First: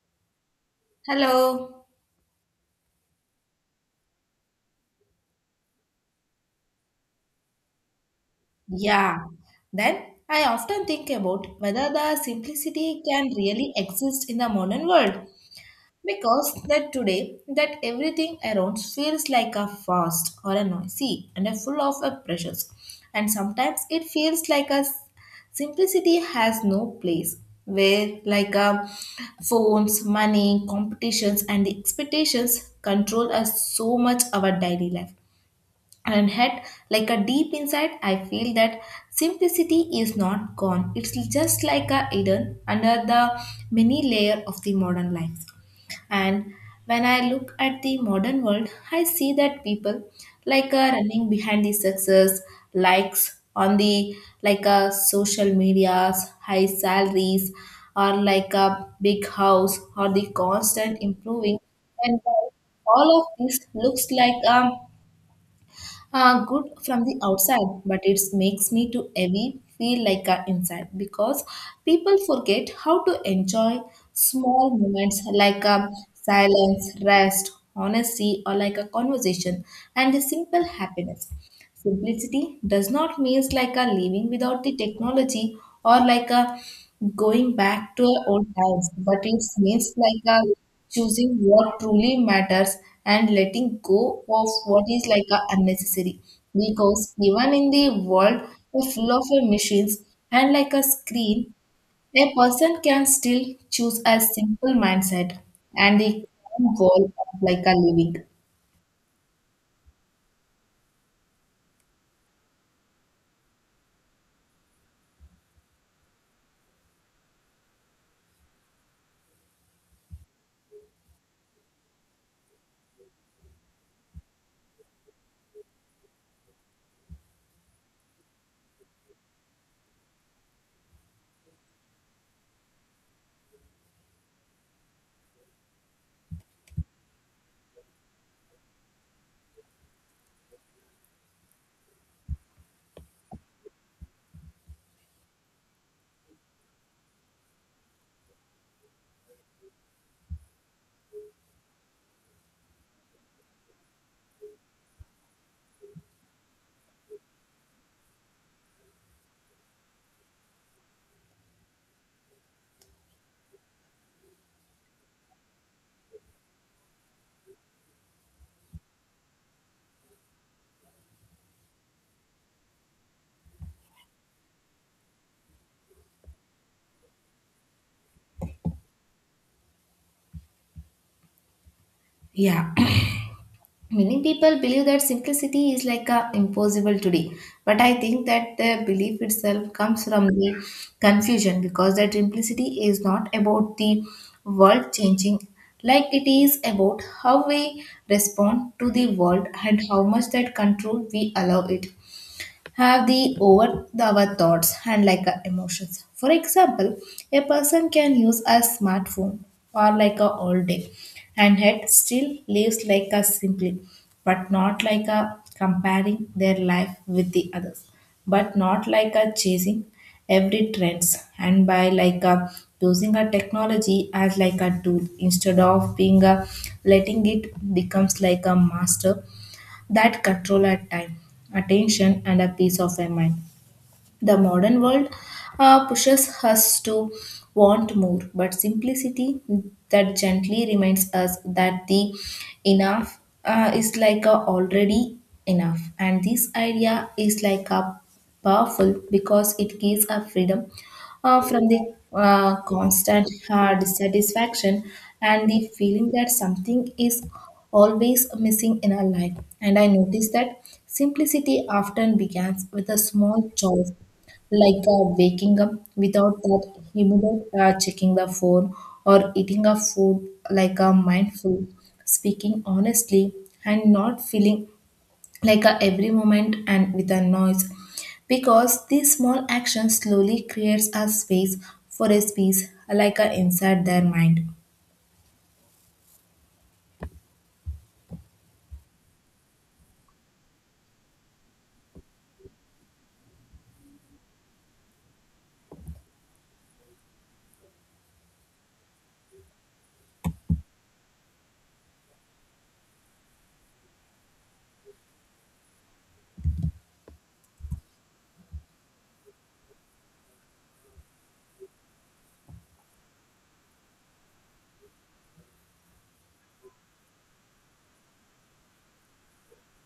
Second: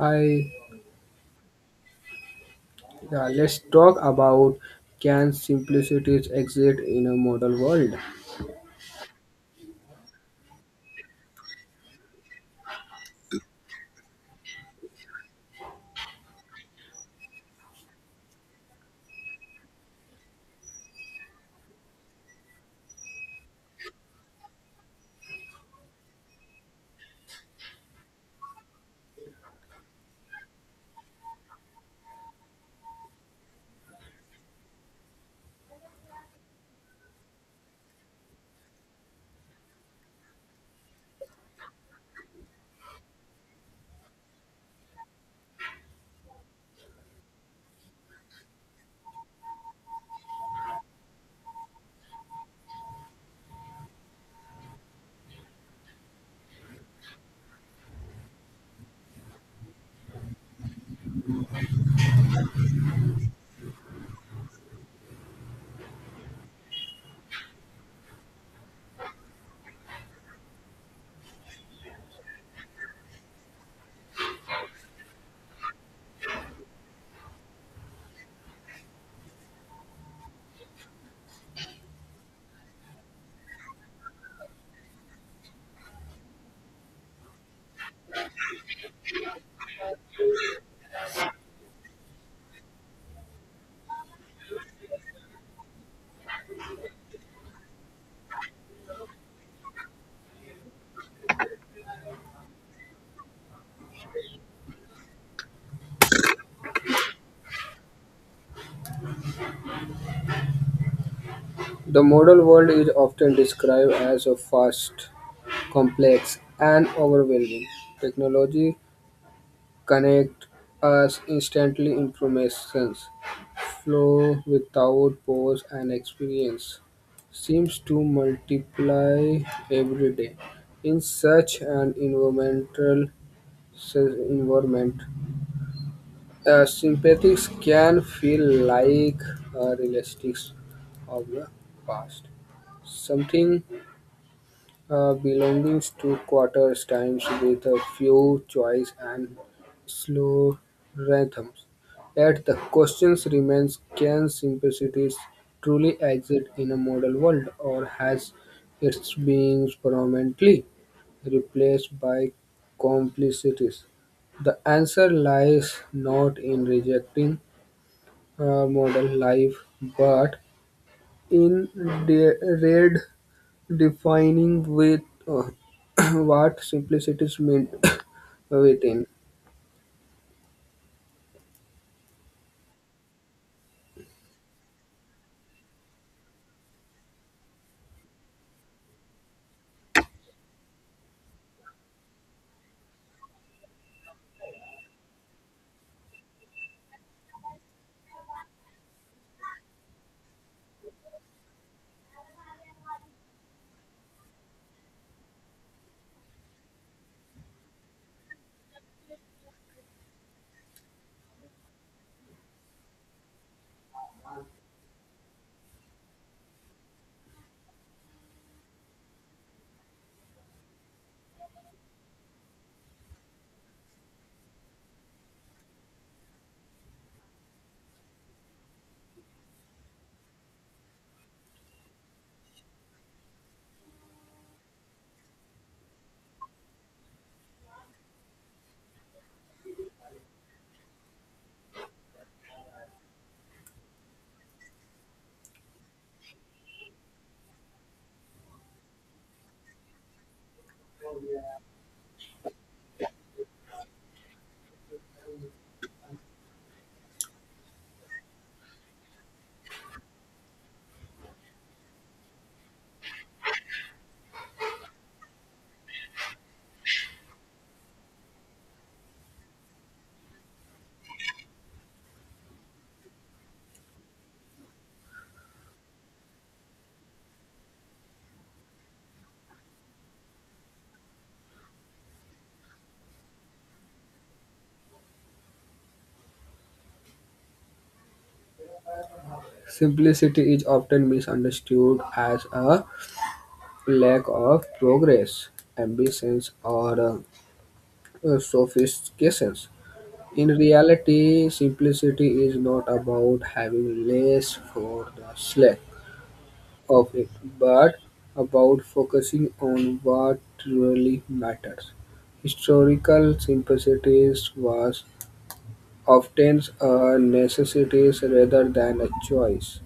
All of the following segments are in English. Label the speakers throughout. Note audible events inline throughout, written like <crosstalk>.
Speaker 1: I
Speaker 2: Hello.
Speaker 1: yeah, let's talk about can simplicities exist in a model world?
Speaker 2: Yeah. Then I often think about whether the simplicity can really exist in the modern world because that today that everything around feels like a fast or a noisy and a full of a pressures, and sometimes it feels like simplicity has no place where like a phones money competitions and the expectations control us so much our daily life. And had like a deep inside I feel that simplicity is not gone, it's just like a hidden under the many layer of the modern life. And when I look at the modern world I see that people like are running behind the success likes on the like a social medias high salaries or like a big house or the constant improving. And all of this looks like a good from the outside, but it makes me too heavy feel like a inside because people forget how to enjoy small moments like silence, rest, honesty, or like a conversation and a simple happiness. Simplicity does not mean like a living without the technology or like a going back to our old times, but it means like a choosing what truly matters and letting go of what is like a unnecessary. Because even in the world full of machines and like a screen, a person can still choose a simple mindset and the calm goal of like a living.
Speaker 1: The model world is often described as a fast, complex, and overwhelming. Technology connect us instantly information flow without pause and experience seems to multiply every day. In such an environment, sympathies can feel like realistics of the past. Something belonging to quarter times with a few choice and slow rhythms. Yet the questions remains can simplicities truly exist in a model world or has its being permanently replaced by complicities? The answer lies not in rejecting modern life, but in de- red defining with uh, <coughs> <clears throat> what simplicity is meant <coughs> within.
Speaker 2: Yeah. Many people believe that simplicity is like a impossible today, but I think that the belief itself comes from the confusion because that simplicity is not about the world changing, like it is about how we respond to the world and how much that control we allow it have the over the, our thoughts and like our emotions. For example, a person can use a smartphone or like a all day and yet still lives like a simply, but not like a comparing their life with the others, but not like a chasing every trends and by like a using a technology as like a tool instead of being a letting it becomes like a master that control at time, attention, and a peace of our mind. The modern world pushes us to want more, but simplicity that gently reminds us that the enough is like a already enough. And this idea is like a powerful because it gives a freedom from the constant dissatisfaction and the feeling that something is always missing in our life. And I noticed that simplicity often begins with a small choice like waking up without that immediate checking the phone or eating a food like a mindful speaking honestly and not feeling like a every moment and with a noise because these small actions slowly creates a space for a space like a inside their mind.
Speaker 1: Simplicity is often misunderstood as a lack of progress, ambitions, or sophistications. In reality, simplicity is not about having less for the slack of it, but about focusing on what really matters. Historical simplicity was often a necessity rather than a choice.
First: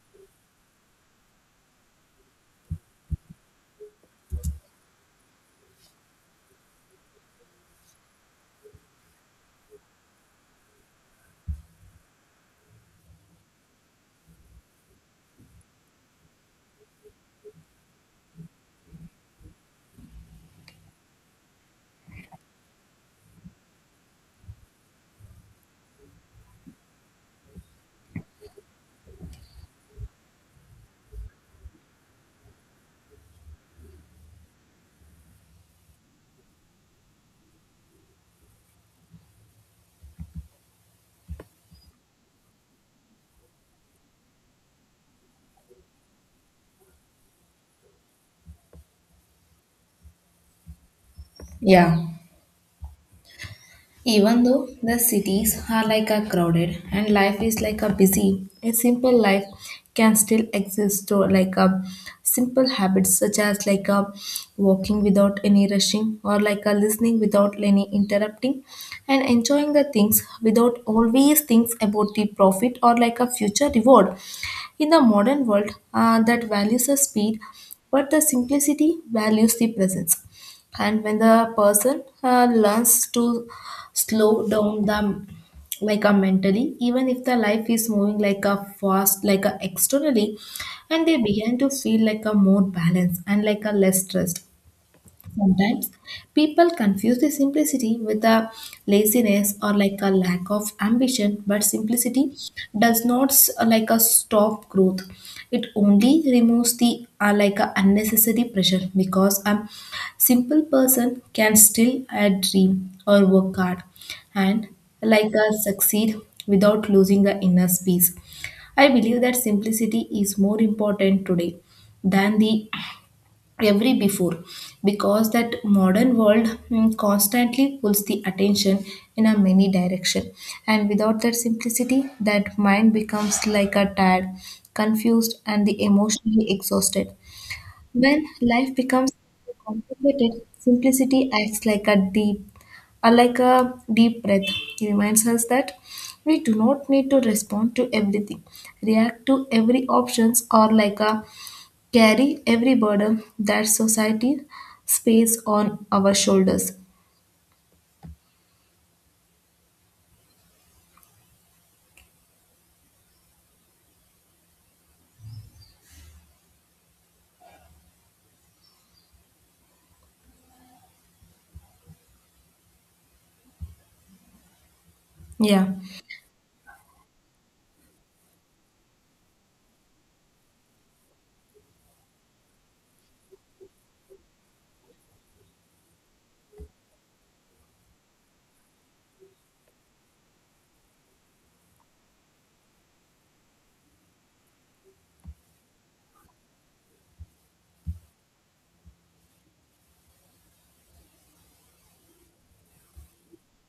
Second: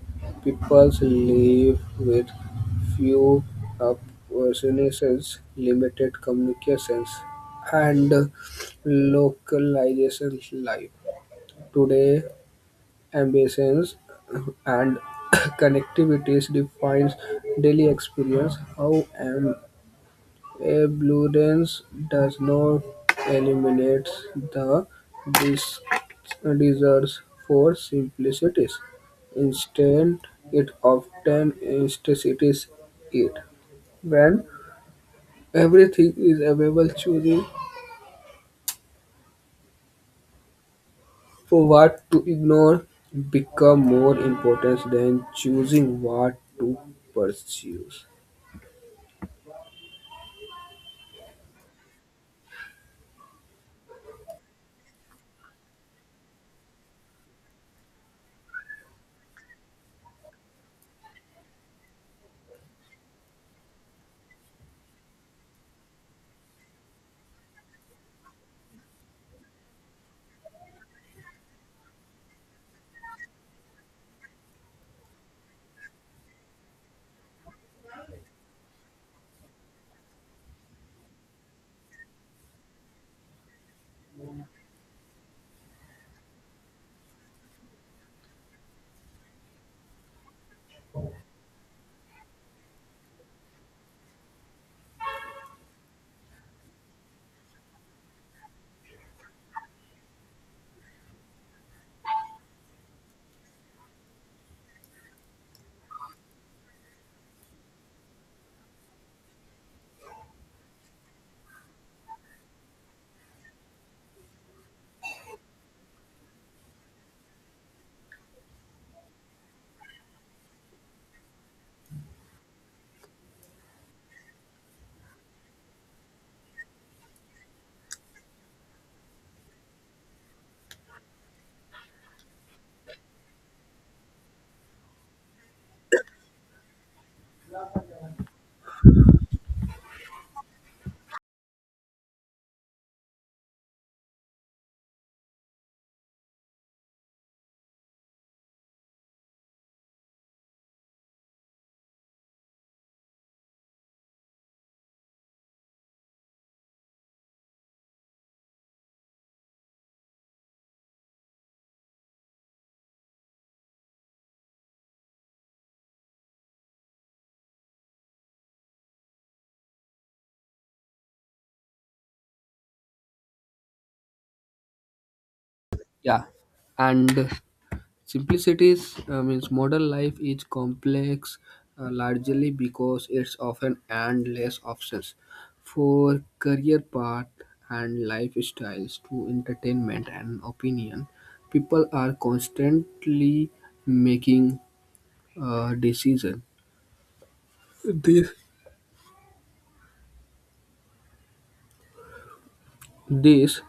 Speaker 1: People live with few opportunities, limited communications, and localization life. Today, ambitions and <coughs> connectivities defines daily experience. How abundance does not eliminate the desires for simplicities. Instead, it often instances it. When everything is available, choosing for what to ignore become more important than choosing what to pursue.
Speaker 2: Yeah. Even though the cities are like a crowded and life is like a busy, a simple life can still exist or like a simple habits such as like a walking without any rushing or like a listening without any interrupting and enjoying the things without always things about the profit or like a future reward in the modern world that values the speed, but the simplicity values the presence. And when the person learns to slow down the like a mentally, even if the life is moving like a fast, like a externally, and they begin to feel like a more balance and like a less stressed. Sometimes people confuse the simplicity with a laziness or like a lack of ambition, but simplicity does not s- like a stop growth. It only removes the like a unnecessary pressure because a simple person can still dream or work hard and like a succeed without losing the inner peace. I believe that simplicity is more important today than the every before because that modern world constantly pulls the attention in a many direction, and without that simplicity that mind becomes like a tired, confused and the emotionally exhausted. When life becomes complicated simplicity acts like a deep breath. It reminds us that we do not need to respond to everything, react to every options or like a carry every burden that society spaces on our shoulders. Yeah,
Speaker 1: Yeah, and simplicity means modern life is complex largely because it's often endless options for career path and lifestyles to entertainment and opinion. People are constantly making decisions. This This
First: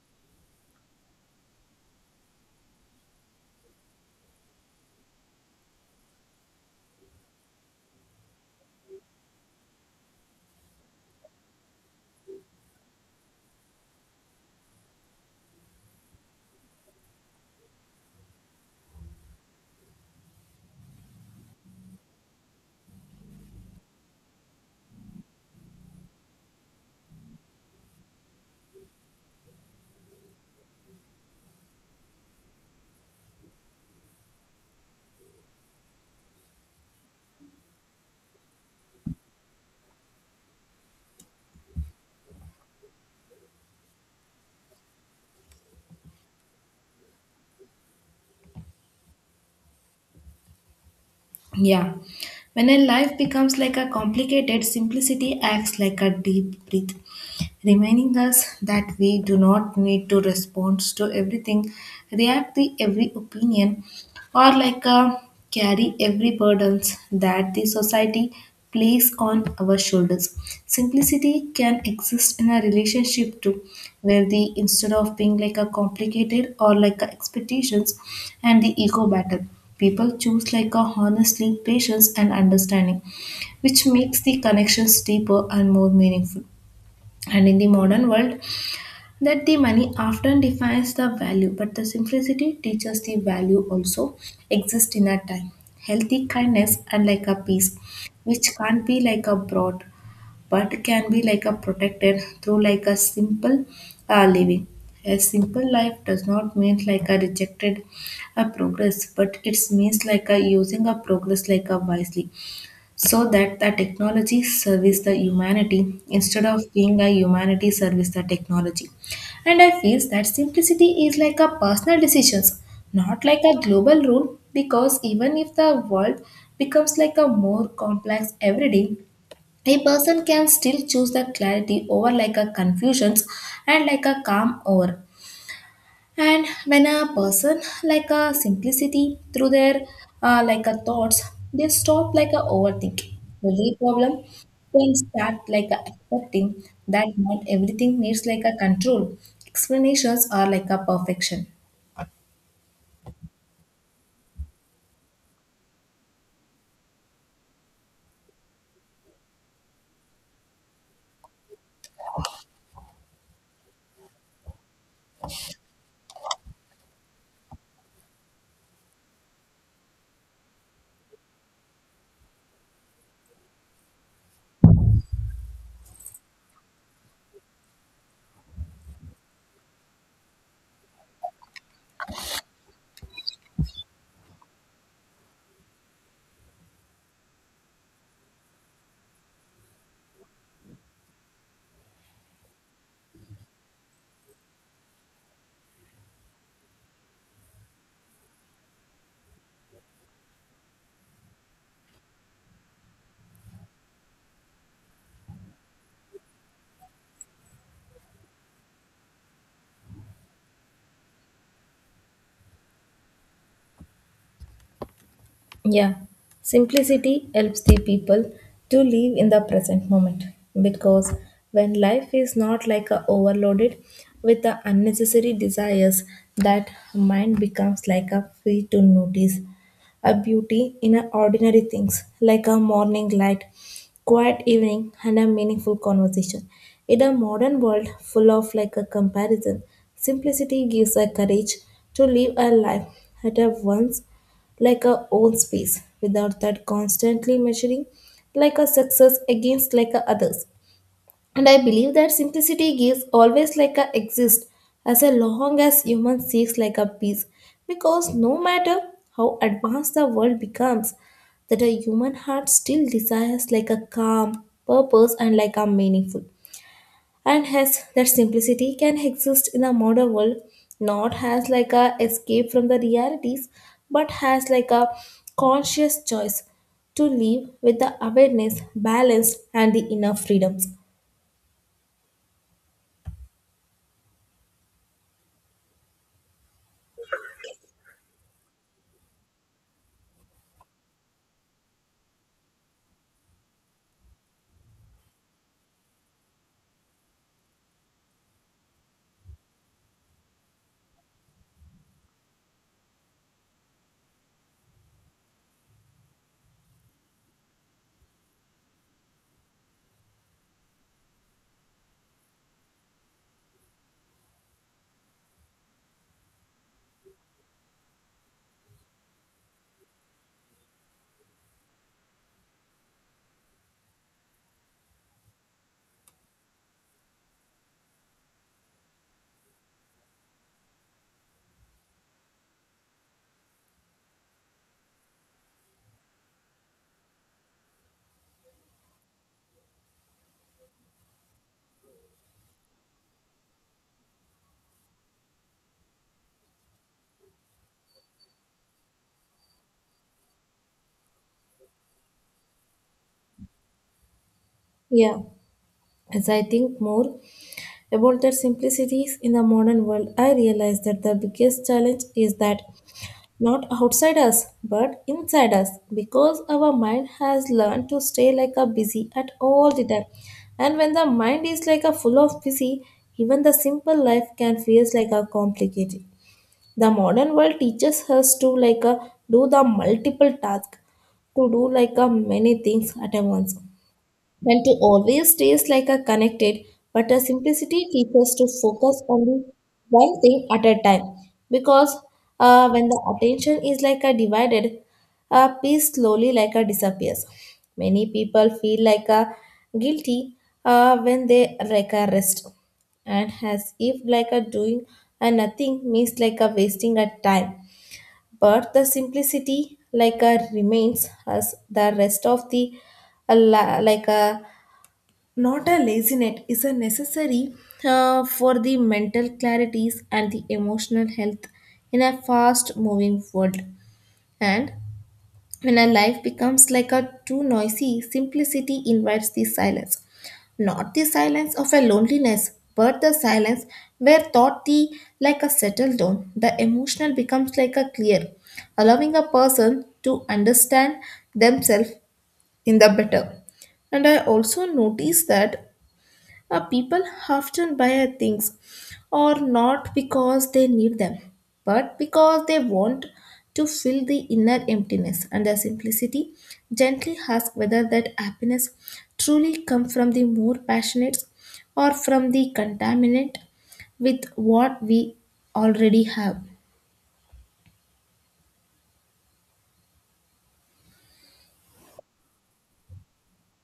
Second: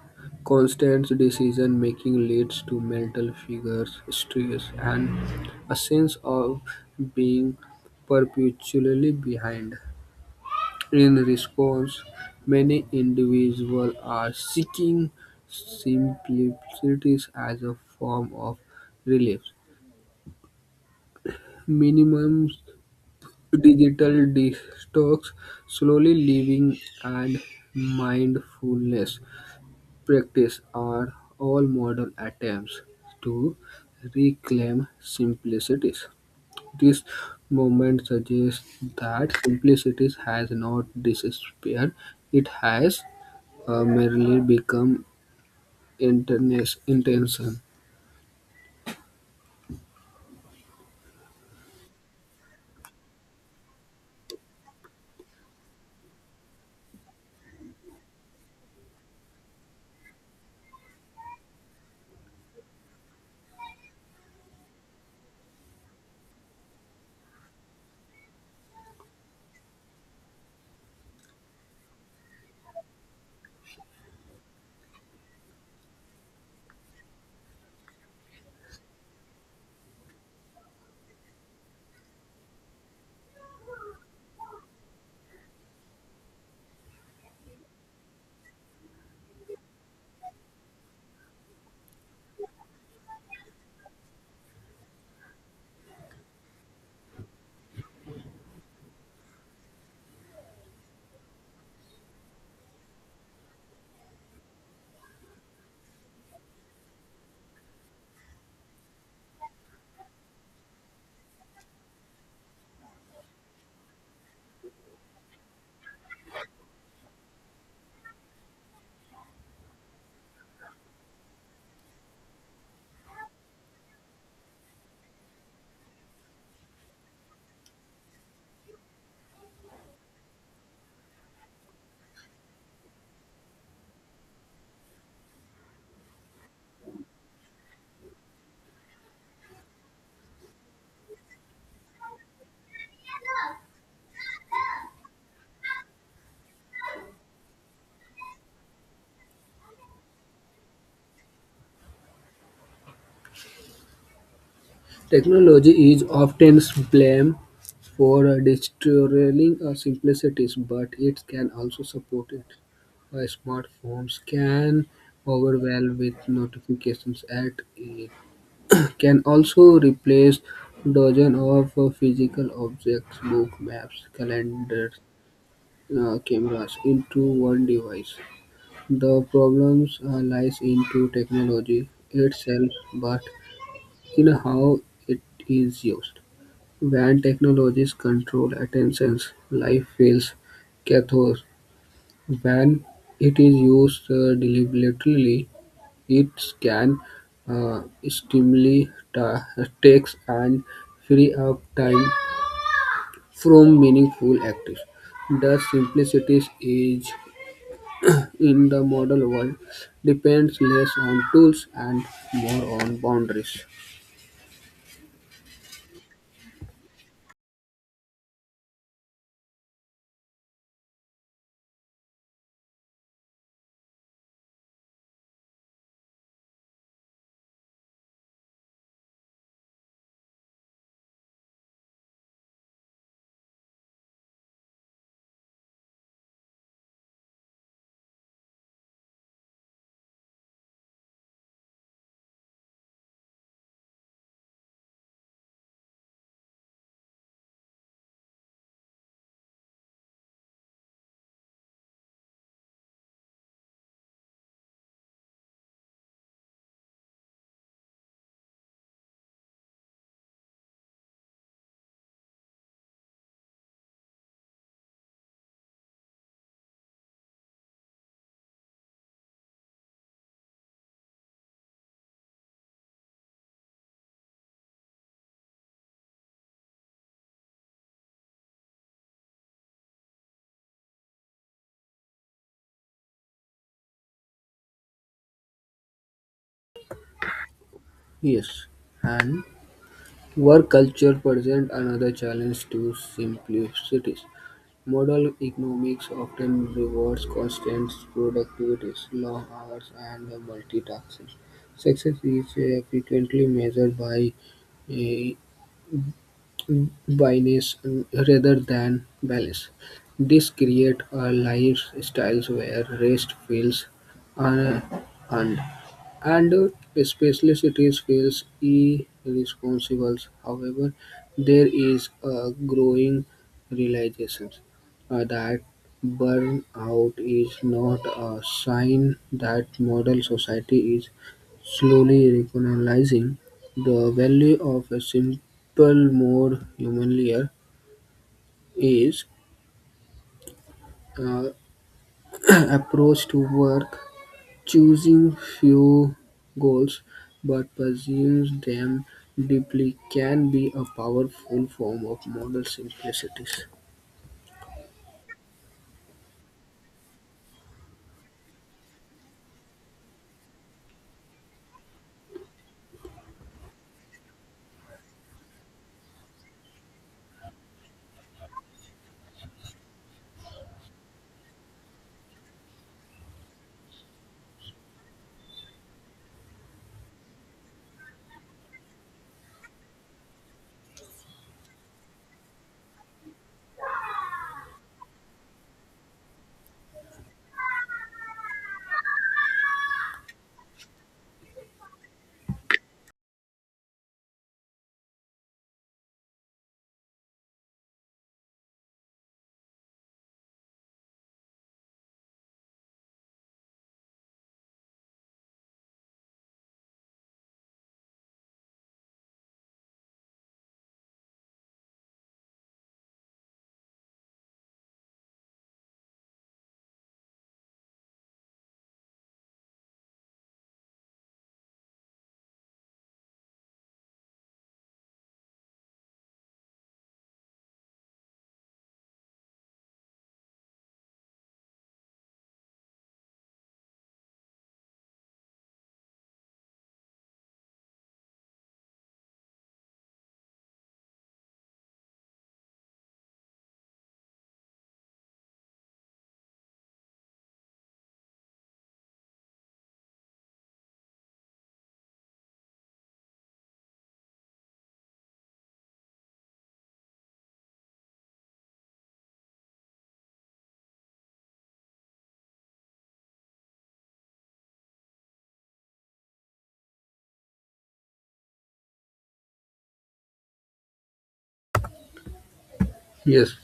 Speaker 1: constant decision making leads to mental figures, stress, and a sense of being perpetually behind. In response, many individuals are seeking simplicities as a form of relief. Minimum digital detox, slowly living, and mindfulness practice are all modern attempts to reclaim simplicities. This movement suggests that simplicity has not disappeared, it has merely become intention.
Speaker 2: yeah. When a life becomes like a complicated, simplicity acts like a deep breath, reminding us that we do not need to respond to everything, react to every opinion, or like a carry every burdens that the society place on our shoulders. Simplicity can exist in a relationship too, where the instead of being like a complicated or like a expectations and the ego battle, people choose like a honestly patience and understanding, which makes the connections deeper and more meaningful. And in the modern world that the money often defines the value but the simplicity teaches the value also exists in a time healthy kindness and like a peace which can't be like a broad, but can be like a protected through like a simple living. A simple life does not mean like a rejected a progress but it means like a using a progress like a wisely so that the technology service the humanity instead of being a humanity service the technology. And I feel that simplicity is like a personal decisions, not like a global rule, because even if the world becomes like a more complex every day a person can still choose the clarity over like a confusions and like a calm over. And when a person like a simplicity through their like a thoughts they stop like a overthinking every problem then start like a accepting that not everything needs like a control explanations are like a perfection.
Speaker 1: Technology is often blamed for destroying simplicities, but it can also support it. Smartphones can overwhelm with notifications at it can also replace dozens of physical objects, books, maps, calendars, cameras, into one device. The problems lies into technology itself, but in how it is used. When technologies control attentions, life feels chaotic. When it is used deliberately, it can uh, stimulate takes and free up time from meaningful activities. The simplicity is in the model world depends less on tools and more on boundaries.
Speaker 2: Yeah, simplicity helps the people to live in the present moment because when life is not like a overloaded with the unnecessary desires, that mind becomes like a free to notice a beauty in a ordinary things like a morning light, quiet evening, and a meaningful conversation. In a modern world full of like a comparison, simplicity gives a courage to live a life at a once like a own space without that constantly measuring like a success against like a others. And I believe that simplicity gives always like a exist as a long as human seeks like a peace because no matter how advanced the world becomes that a human heart still desires like a calm purpose and like a meaningful. And hence that simplicity can exist in a modern world not as like a escape from the realities but as like a conscious choice to live with the awareness balance and the inner freedoms.
Speaker 1: Yes, and work culture presents another challenge to simplicity. Modal economics often rewards constant productivity, long hours, and multitasking. Success is frequently measured by uh, biness rather than balance. This creates a lifestyle where rest feels unearned and especially cities feels irresponsible. However, there is a growing realization that burnout is not a sign that modern society is slowly recognizing the value of a simple, more human layer is uh, <clears throat> approach to work choosing few goals but pursuing them deeply can be a powerful form of model simplicity.
Speaker 2: Yeah, as I think more about the simplicities in the modern world I realize that the biggest challenge is that not outside us but inside us because our mind has learned to stay like a busy at all the time. And when the mind is like a full of busy even the simple life can feel like a complicated. The modern world teaches us to like a do the multiple task, to do like a many things at a once, than to always taste like a connected, but a simplicity teaches to focus on the one thing at a time. Because when the attention is like a divided, a piece slowly like a disappears. Many people feel like a guilty when they like a rest, and as if like a doing a nothing means like a wasting a time. But the simplicity like a remains as the rest of the like a not a lazinet is a necessary for the mental clarities and the emotional health in a fast moving world. And when a life becomes like a too noisy simplicity invites the silence, not the silence of a loneliness but the silence where thought the like a settled down the emotional becomes like a clear, allowing a person to understand themselves in the better. And I also notice that people often buy things or not because they need them, but because they want to fill the inner emptiness and the simplicity. Gently ask whether that happiness truly comes from the more passionate or from the contaminant with what we already have.
Speaker 1: Yes.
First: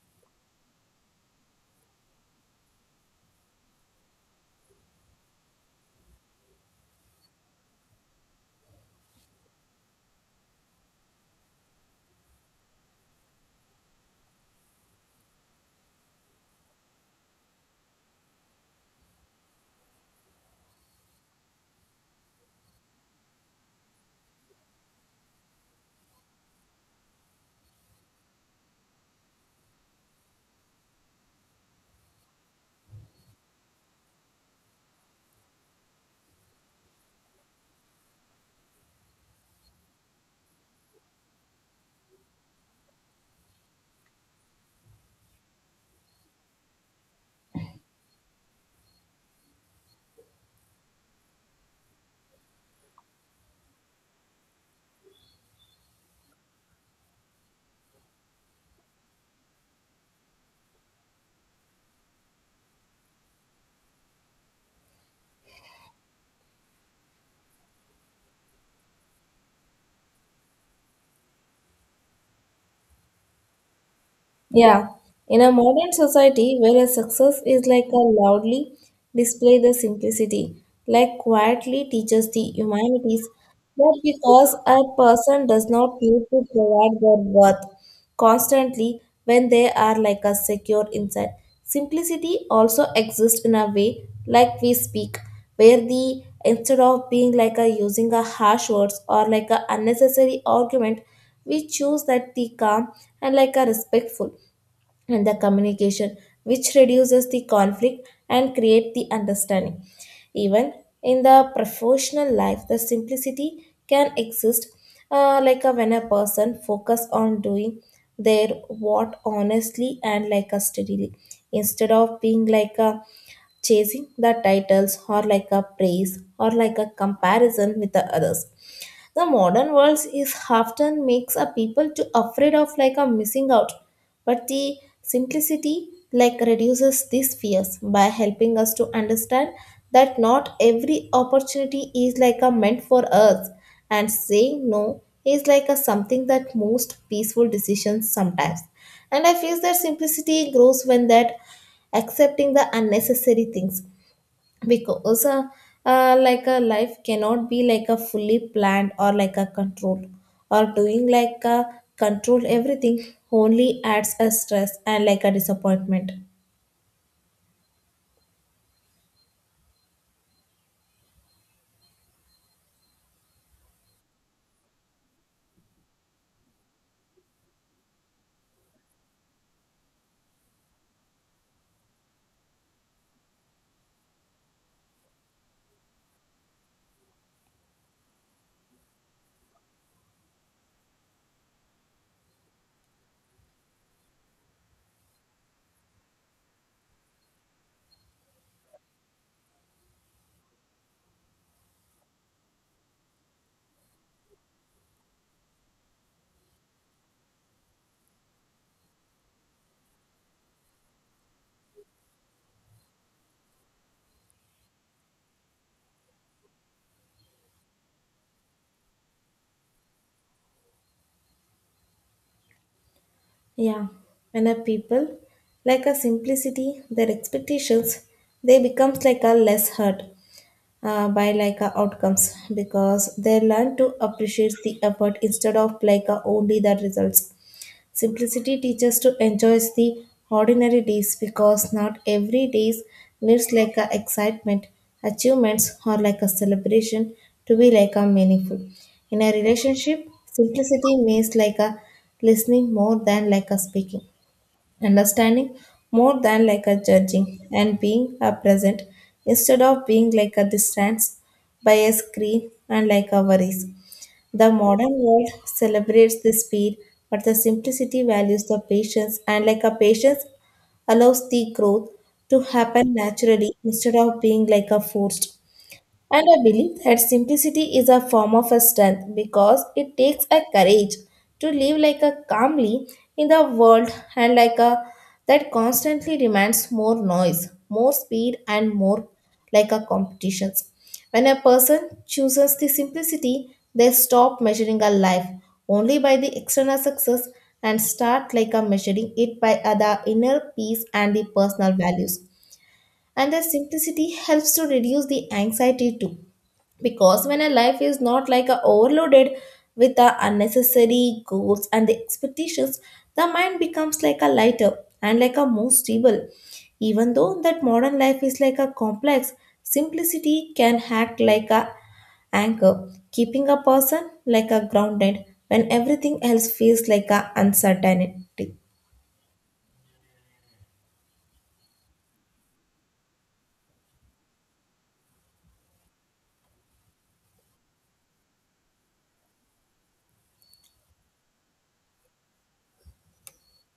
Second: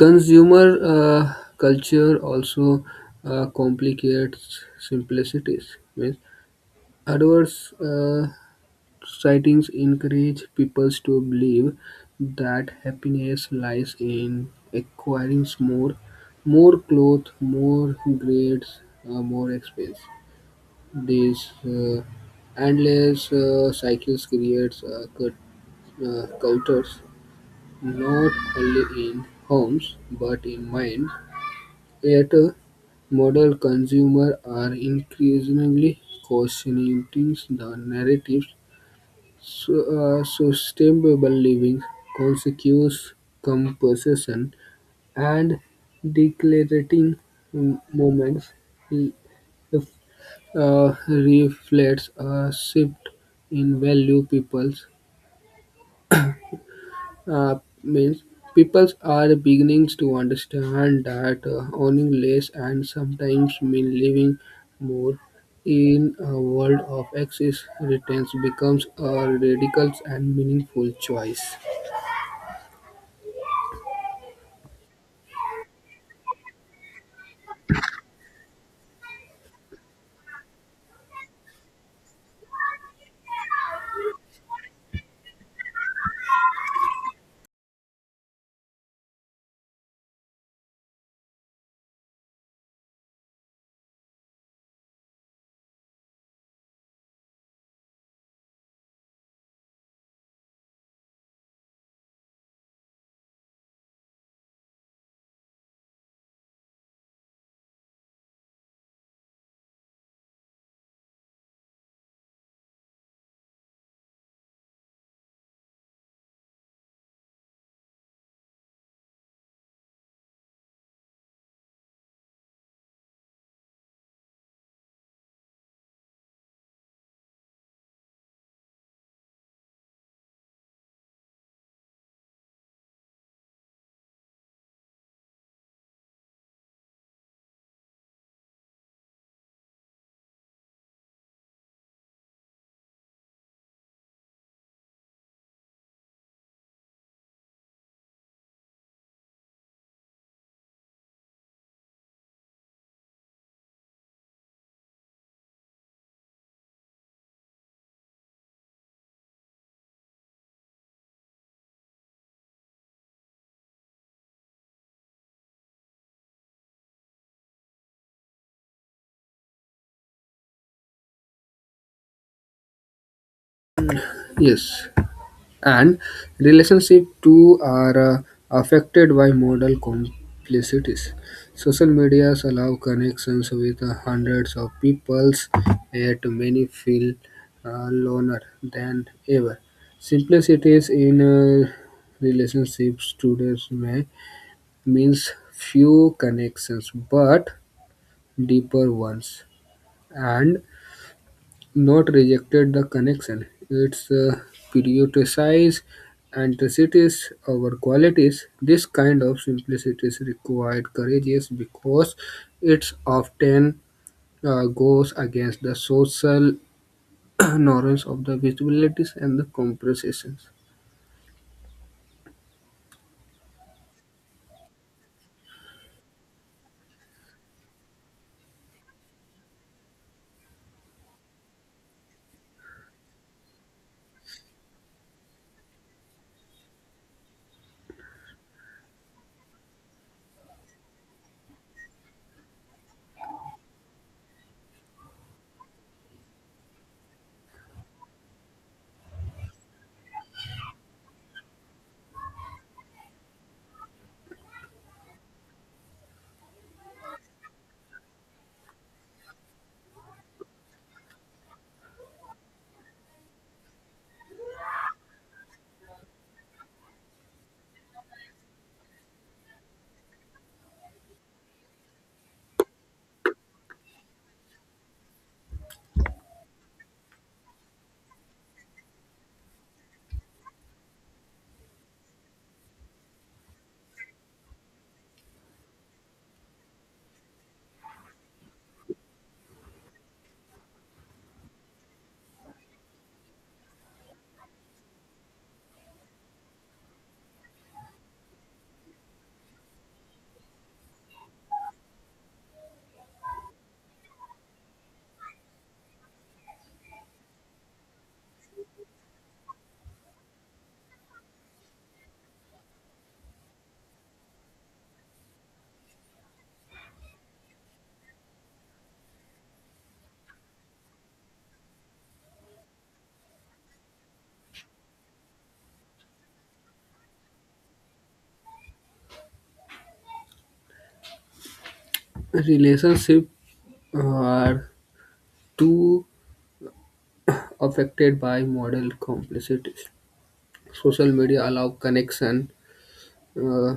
Speaker 1: Consumer culture also complicates simplicities. Means adverse sightings encourage people to believe that happiness lies in acquiring more, more clothes, more grades, more expense. These endless cycles creates cultures not only in homes but in mind. Yet, modern consumers are increasingly questioning the narratives. Sustainable living, conscious composition, and declarating moments reflects a shift in value people's uh, means people are beginning to understand that owning less and sometimes mean living more in a world of excess returns becomes a radical and meaningful choice.
Speaker 2: Yeah, in a modern society where a success is like a loudly display the simplicity, like quietly teaches the humanities that because a person does not need to provide their worth constantly when they are like a secure inside. Simplicity also exists in a way like we speak, where the instead of being like a using a harsh words or like a unnecessary argument, we choose that the calm and like a respectful and the communication which reduces the conflict and create the understanding. Even in the professional life the simplicity can exist like a, when a person focus on doing their what honestly and like a steadily instead of being like a chasing the titles or like a praise or like a comparison with the others. The modern world is often makes a people to afraid of like a missing out, but the simplicity like reduces these fears by helping us to understand that not every opportunity is like a meant for us, and saying no is like a something that most peaceful decisions sometimes. And I feel that simplicity grows when that accepting the unnecessary things, because like a life cannot be like a fully planned or like a control, or doing like a control everything only adds a stress and like a disappointment.
Speaker 1: Yes, and relationship too are affected by modal complexities. Social medias allow connections with hundreds of peoples, yet many feel loner than ever. Simplicities in relationships today may means few connections but deeper ones, and not rejected the connection. It's prioritized antithesis over qualities. This kind of simplicity is required courageous because it's often goes against the social <clears throat> norms of the visibilities and the compensations.
Speaker 2: Yeah, when a people like a simplicity their expectations they becomes like a less hurt by like a outcomes, because they learn to appreciate the effort instead of like a only the results. Simplicity teaches to enjoy the ordinary days because not every day needs like a excitement, achievements, or like a celebration to be like a meaningful. In a relationship, simplicity means like a listening more than like a speaking, understanding more than like a judging, and being a present instead of being like a distance by a screen and like a worries. The modern world celebrates the speed, but the simplicity values the patience, and like a patience allows the growth to happen naturally instead of being like a forced. And I believe that simplicity is a form of a strength because it takes a courage to live like a calmly in the world and like a that constantly demands more noise, more speed and more like a competitions. When a person chooses the simplicity, they stop measuring a life only by the external success and start like a measuring it by other inner peace and the personal values. And the simplicity helps to reduce the anxiety too, because when a life is not like a overloaded with the unnecessary goals and the expectations, the mind becomes like a lighter and like a more stable. Even though that modern life is like a complex, simplicity can act like a anchor, keeping a person like a grounded when everything else feels like a uncertainty.
Speaker 1: Relationships are too affected by model complexities. Social media allow connection uh,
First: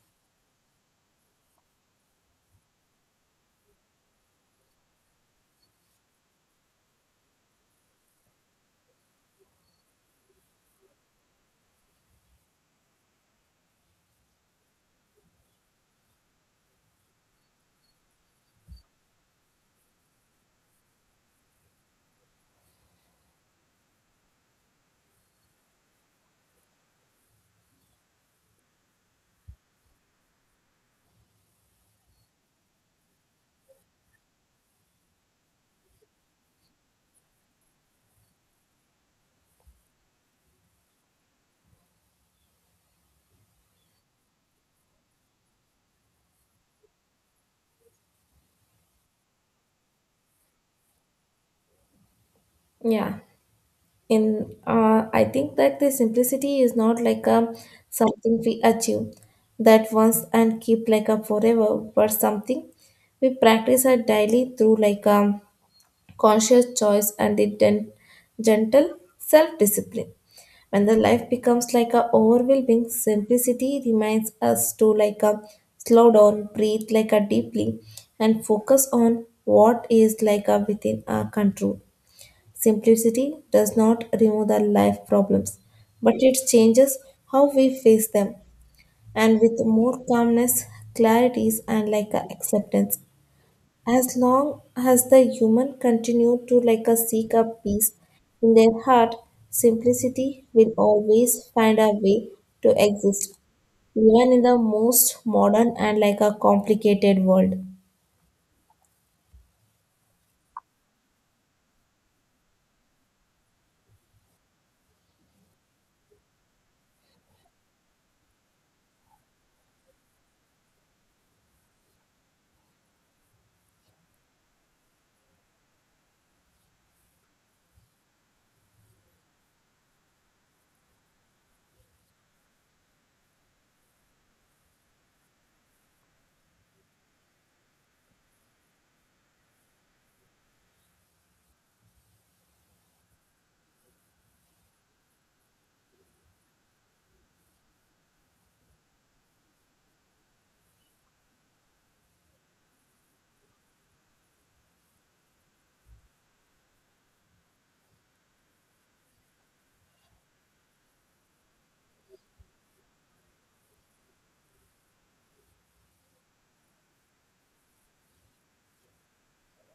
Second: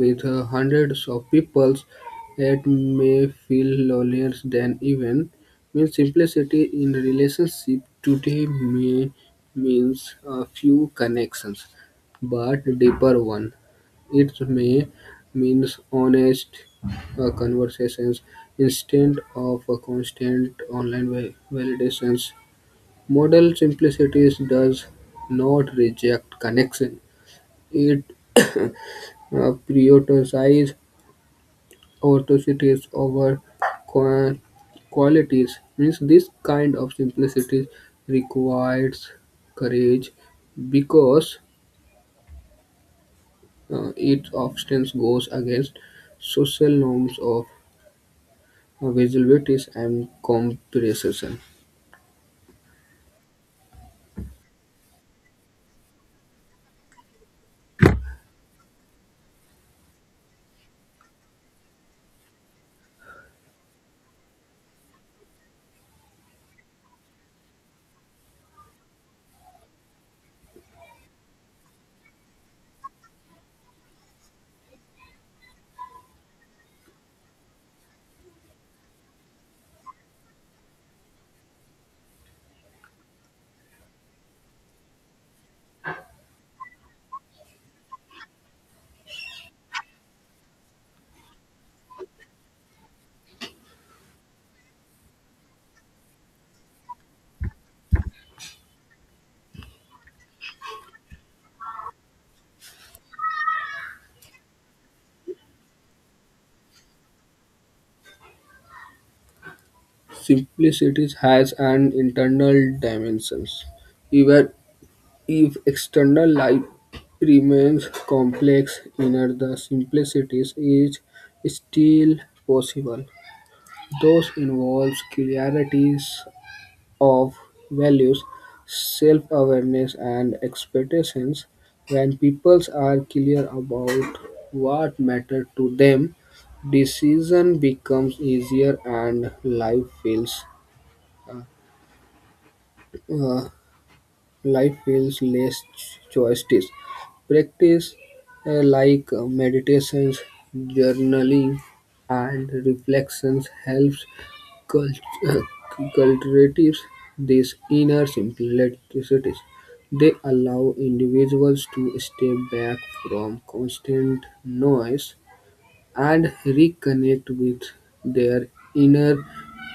Speaker 1: with hundreds of people, it may feel lonelier than even means simplicity in relationship today may means a few connections, but deeper one. It may means honest conversations instead of a constant online validations. Model simplicity does not reject connection. It prioritizes authority over qua- qualities means this kind of simplicity requires courage because it often goes against social norms of visibility and comparison.
Speaker 2: Yeah. in I think that the simplicity is not like a something we achieve that once and keep like a forever, but something we practice our daily through like a conscious choice and a gentle self-discipline. When the life becomes like a overwhelming, simplicity reminds us to like a slow down, breathe like a deeply, and focus on what is like a within our control. Simplicity does not remove the life problems, but it changes how we face them. And with more calmness, clarities, and like a acceptance, as long as the human continue to like a seek a peace in their heart, simplicity will always find a way to exist, even in the most modern and like a complicated world.
Speaker 1: Simplicity has an internal dimensions, even if external life remains complex. Inner the simplicity is still possible. Those involves clarities of values, self-awareness and expectations. When peoples are clear about what matters to them, decision becomes easier and uh, uh, life feels less choices. Practice like meditations, journaling, and reflections helps Cult- <clears throat> cultivates these inner simplicities. They allow individuals to step back from constant noise and reconnect with their inner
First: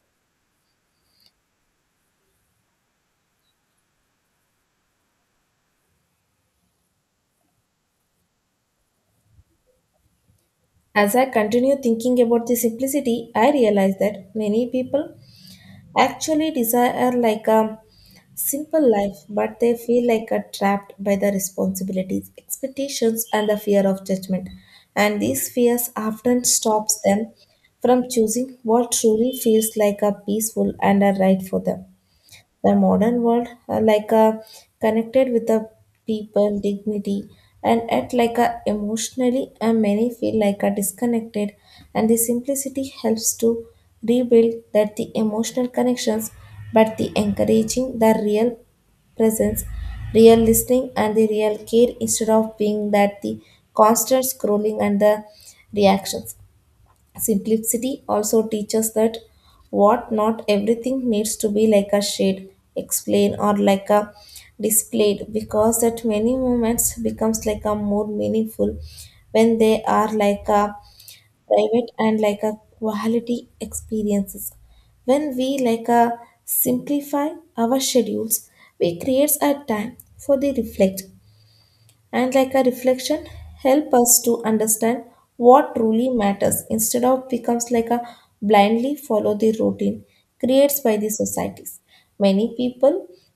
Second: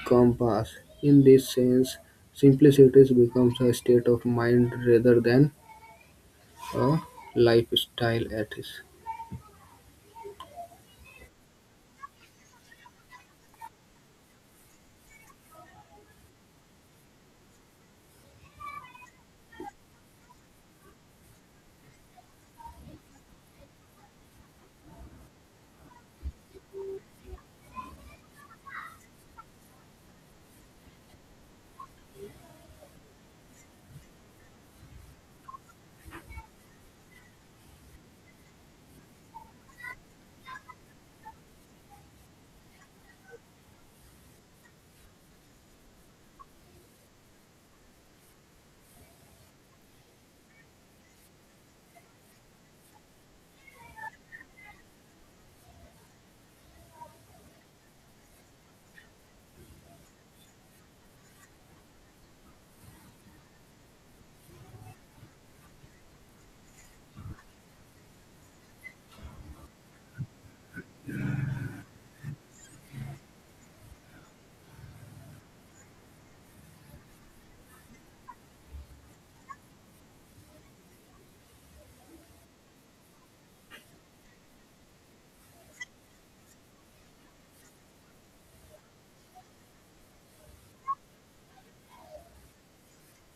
Speaker 1: compass. In this sense, simplicity becomes a state of mind rather than a lifestyle ethics.
Speaker 2: As I continue thinking about the simplicity, I realize that many people actually desire like a simple life, but they feel like are trapped by the responsibilities, expectations, and the fear of judgment. And these fears often stops them from choosing what truly feels like a peaceful and a right for them. The modern world, like a connected with the people, dignity, and at like a emotionally, and many feel like a disconnected. And the simplicity helps to rebuild that the emotional connections, but the encouraging the real presence, real listening, and the real care instead of being that the constant scrolling and the reactions. Simplicity also teaches that what not everything needs to be like a shade, explain or like a displayed, because that many moments becomes like a more meaningful when they are like a private and like a quality experiences. When we like a simplify our schedules, we creates a time for the reflect, and like a reflection help us to understand what truly matters instead of becomes like a blindly follow the routine creates by the societies. Many people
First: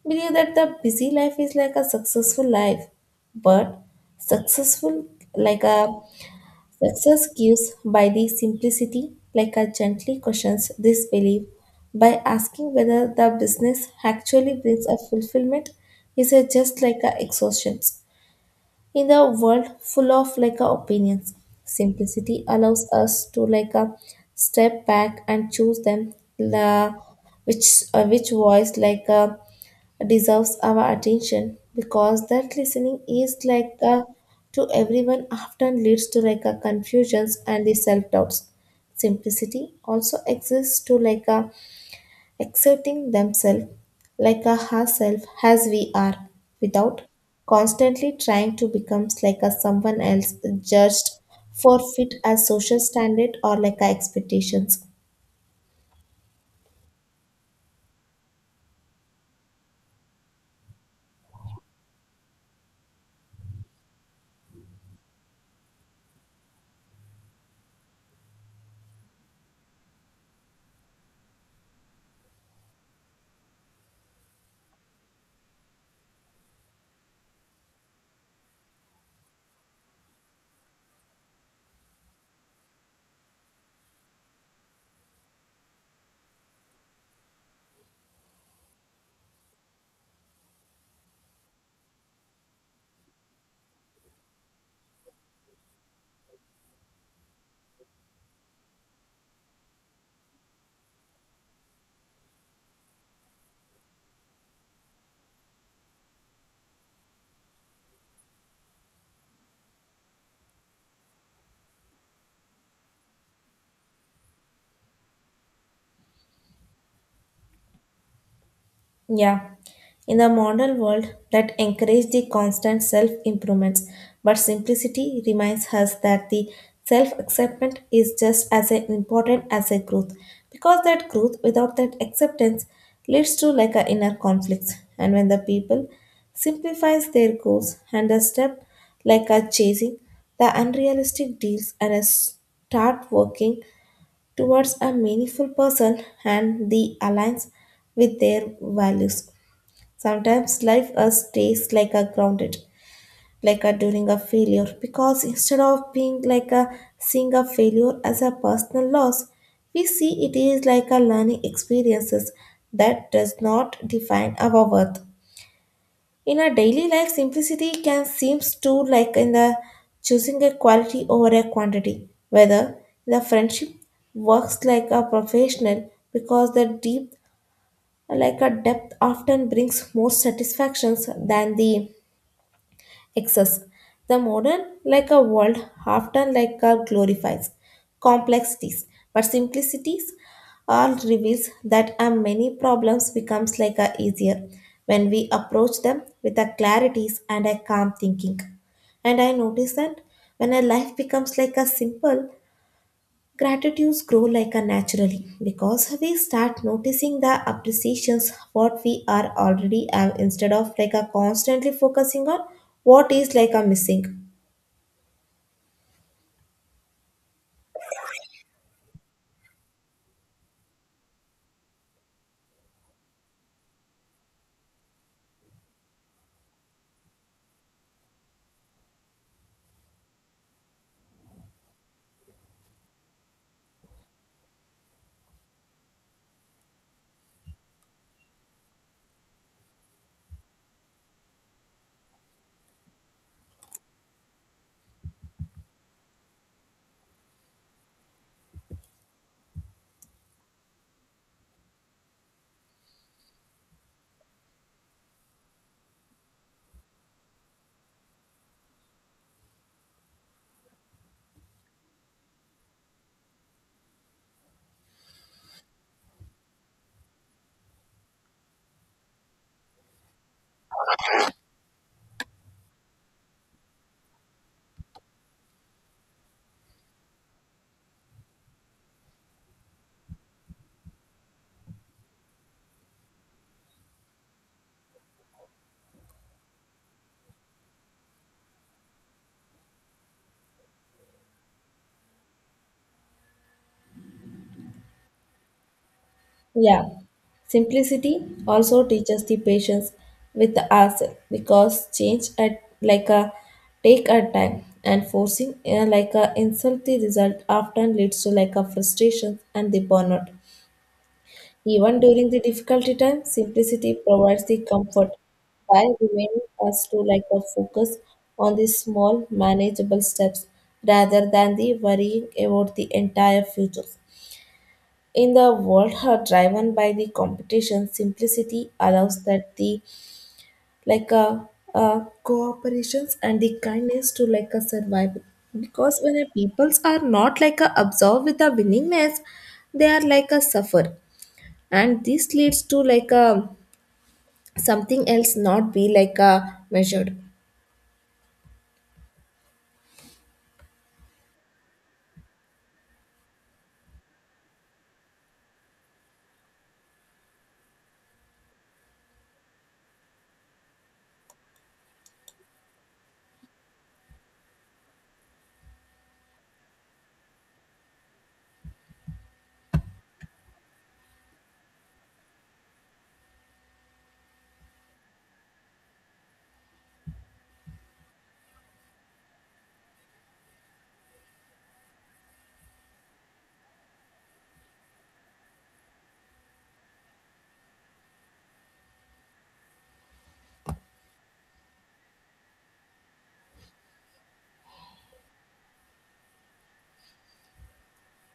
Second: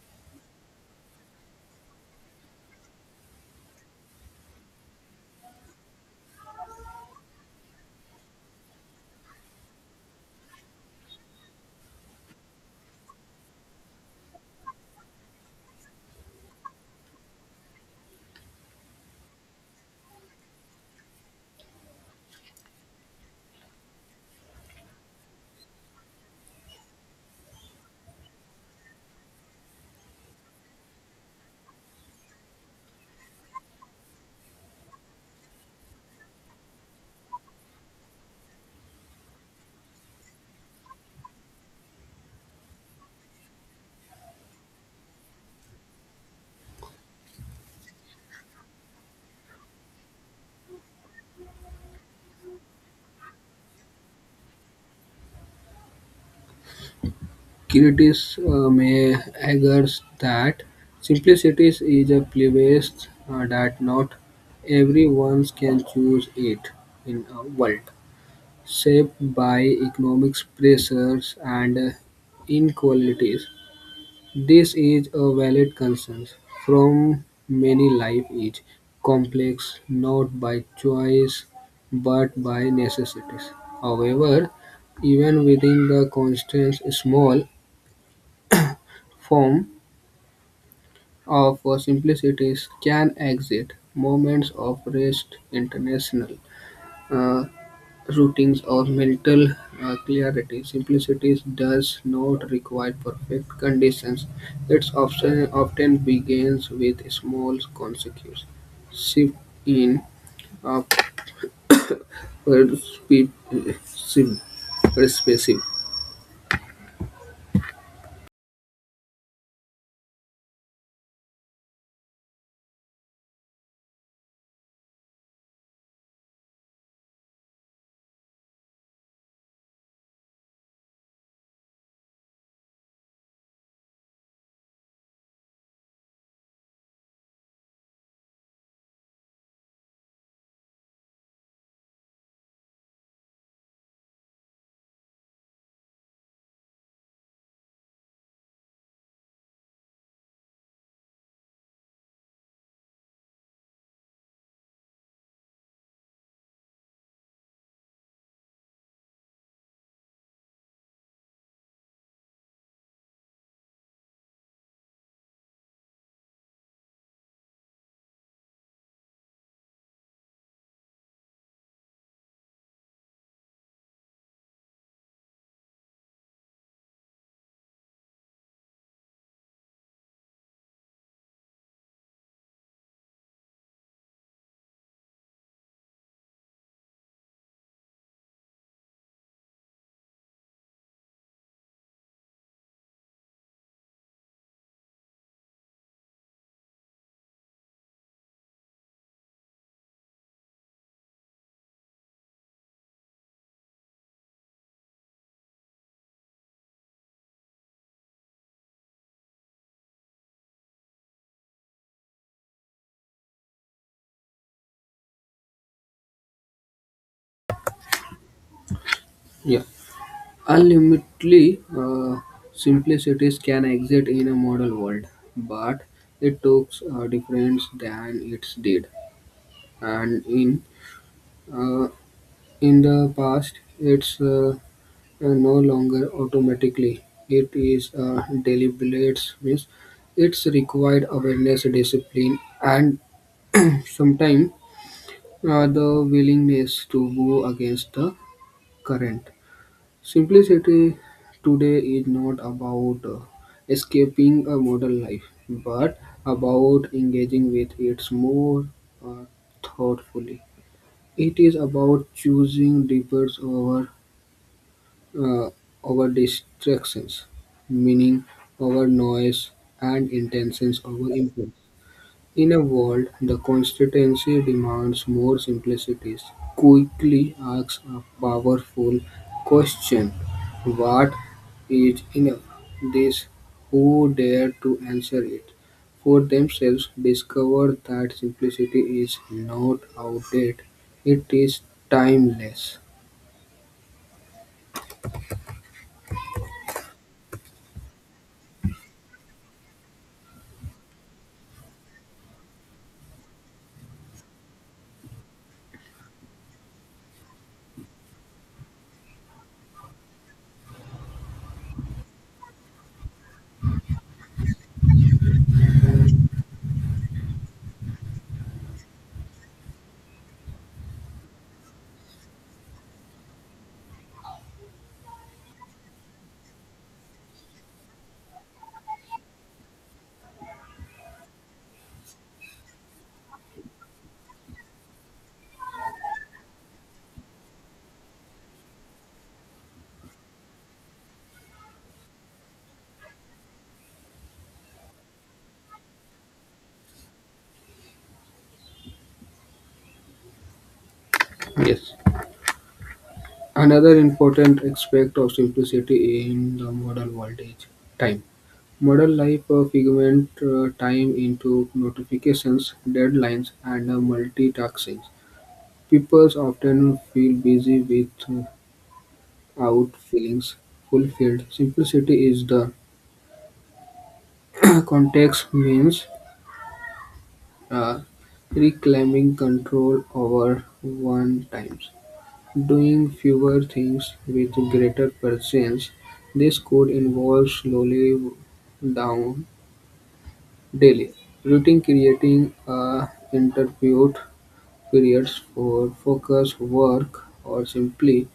Speaker 2: believe that the busy life is like a successful life, but successful like a success gives by the simplicity like a gently questions this belief by asking whether the business actually brings a fulfillment is a just like a exhaustion. In the world full of like opinions, simplicity allows us to like step back and choose them la which which voice like deserves our attention, because that listening is like to everyone often leads to like confusions and the self doubts. Simplicity also exists to like accepting themselves like a herself as we are, without constantly trying to become like a someone else, judged for fit as social standard or like a expectations.
Speaker 1: Critics May argue that simplicity is a privilege, that not everyone can choose it in a world shaped by economic pressures and inequalities. This is a valid concern from many life is complex not by choice but by necessities. However, even within the constraints small form of simplicities can exist, moments of rest, international uh, routines, or mental clarity. Simplicity does not require perfect conditions. It often begins with small consequences. Shift in uh, perspe- uh, sim- perspective.
Speaker 2: Yeah, in the modern world that encourage the constant self-improvements, but simplicity reminds us that the self-acceptance is just as important as a growth, because that growth without that acceptance leads to like a inner conflicts, and when the people simplifies their goals and the step like a chasing the unrealistic deals and a start working towards a meaningful person and the aligns with their values. Sometimes life us tastes like a grounded, like a during a failure, because instead of being like a seeing a failure as a personal loss, we see it is like a learning experiences that does not define our worth. In our daily life, simplicity can seem to like in the choosing a quality over a quantity, whether the friendship works like a professional, because the deep like a depth often brings more satisfactions than the excess. The modern, like a world, often like a glorifies complexities, but simplicities all reveals that a many problems becomes like a easier when we approach them with a clarities and a calm thinking. And I notice that when a life becomes like a simple, gratitudes grow like a naturally because we start noticing the appreciations what we are already have, instead of like a constantly focusing on what is like a missing.
Speaker 1: Yeah. Ultimately, simplicities can exist in a modern world, but it took a difference than it did. And uh, in the past, it's no longer automatically. It is deliberate, means it's required awareness, discipline, and sometimes the willingness to go against the current. Simplicity today is not about escaping a modern life, but about engaging with it more uh, thoughtfully. It is about choosing deepers uh, over distractions, meaning over noise, and intentions over impact. In a world the constituency demands more simplicity, Quickly asks a powerful question: What is enough? This? Who dare to answer it for themselves discover that simplicity is not outdated, it is timeless.
Speaker 2: Yeah. Simplicity also teaches the patience with ourselves, because change at like a take a time, and forcing like a insult the result often leads to like a frustration and the burnout. Even during the difficulty time, simplicity provides the comfort by remaining us to like a focus on the small manageable steps rather than the worrying about the entire future. In the world are driven by the competition, simplicity allows that the like a cooperations and the kindness to like a survive. Because when the peoples are not like a absorbed with the willingness, they are like a suffer, and this leads to like a something else not be like a measured.
Speaker 1: Yes. Another important aspect of simplicity in the modern world is time. Modern life fragments time into notifications, deadlines, and multitasking. People often feel busy without feeling fulfilled. Simplicity is the <clears throat> context means uh, reclaiming control over one times, doing fewer things with greater presence. This could involve slowly down daily routine creating a interpute periods for focused work or simply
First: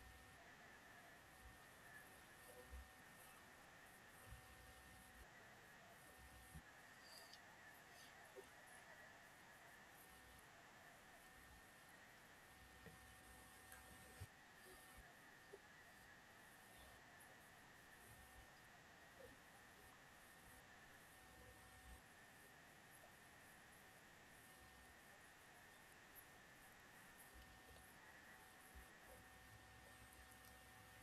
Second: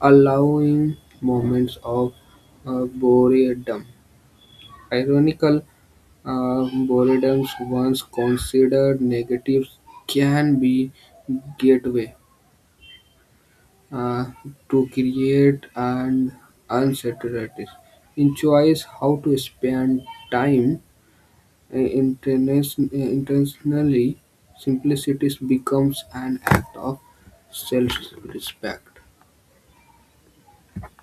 Speaker 1: allowing moments of boredom. Ironical boredoms, once considered negative, can be gateway uh, to create and uncertainties. In choice how to spend time intentionally, simplicity becomes an act of self-respect.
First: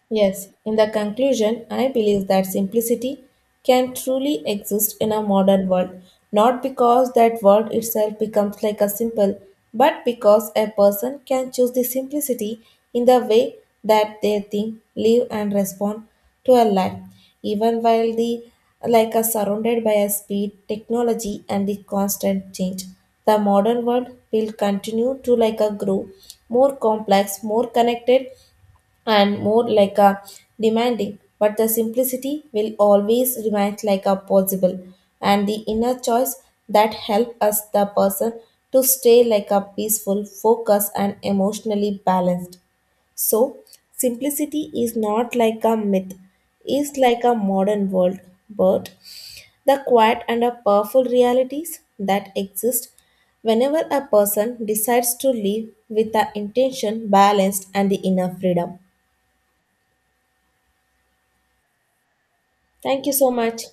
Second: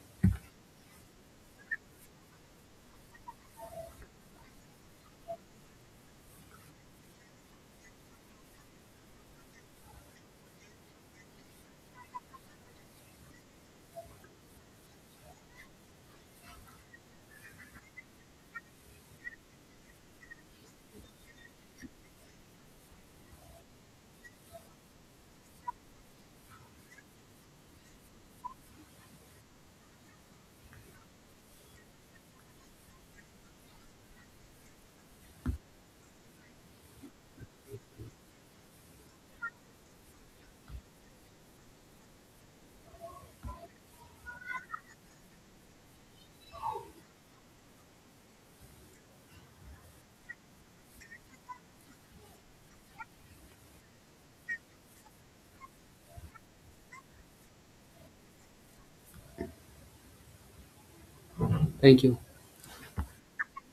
Speaker 2: Yes, in the conclusion, I believe that simplicity can truly exist in a modern world, not because that world itself becomes like a simple, but because a person can choose the simplicity in the way that they think, live, and respond to a life, even while the like are surrounded by a speed, technology, and the constant change. The modern world will continue to like a grow more complex, more connected, and more like a demanding, but the simplicity will always remain like a possible and the inner choice that help us the person to stay like a peaceful, focused and emotionally balanced. So simplicity is not like a myth, is like a modern world, but the quiet and a powerful realities that exist whenever a person decides to live with the intention balanced and the inner freedom.
Speaker 1: Thank you.
Speaker 2: Thank you so much.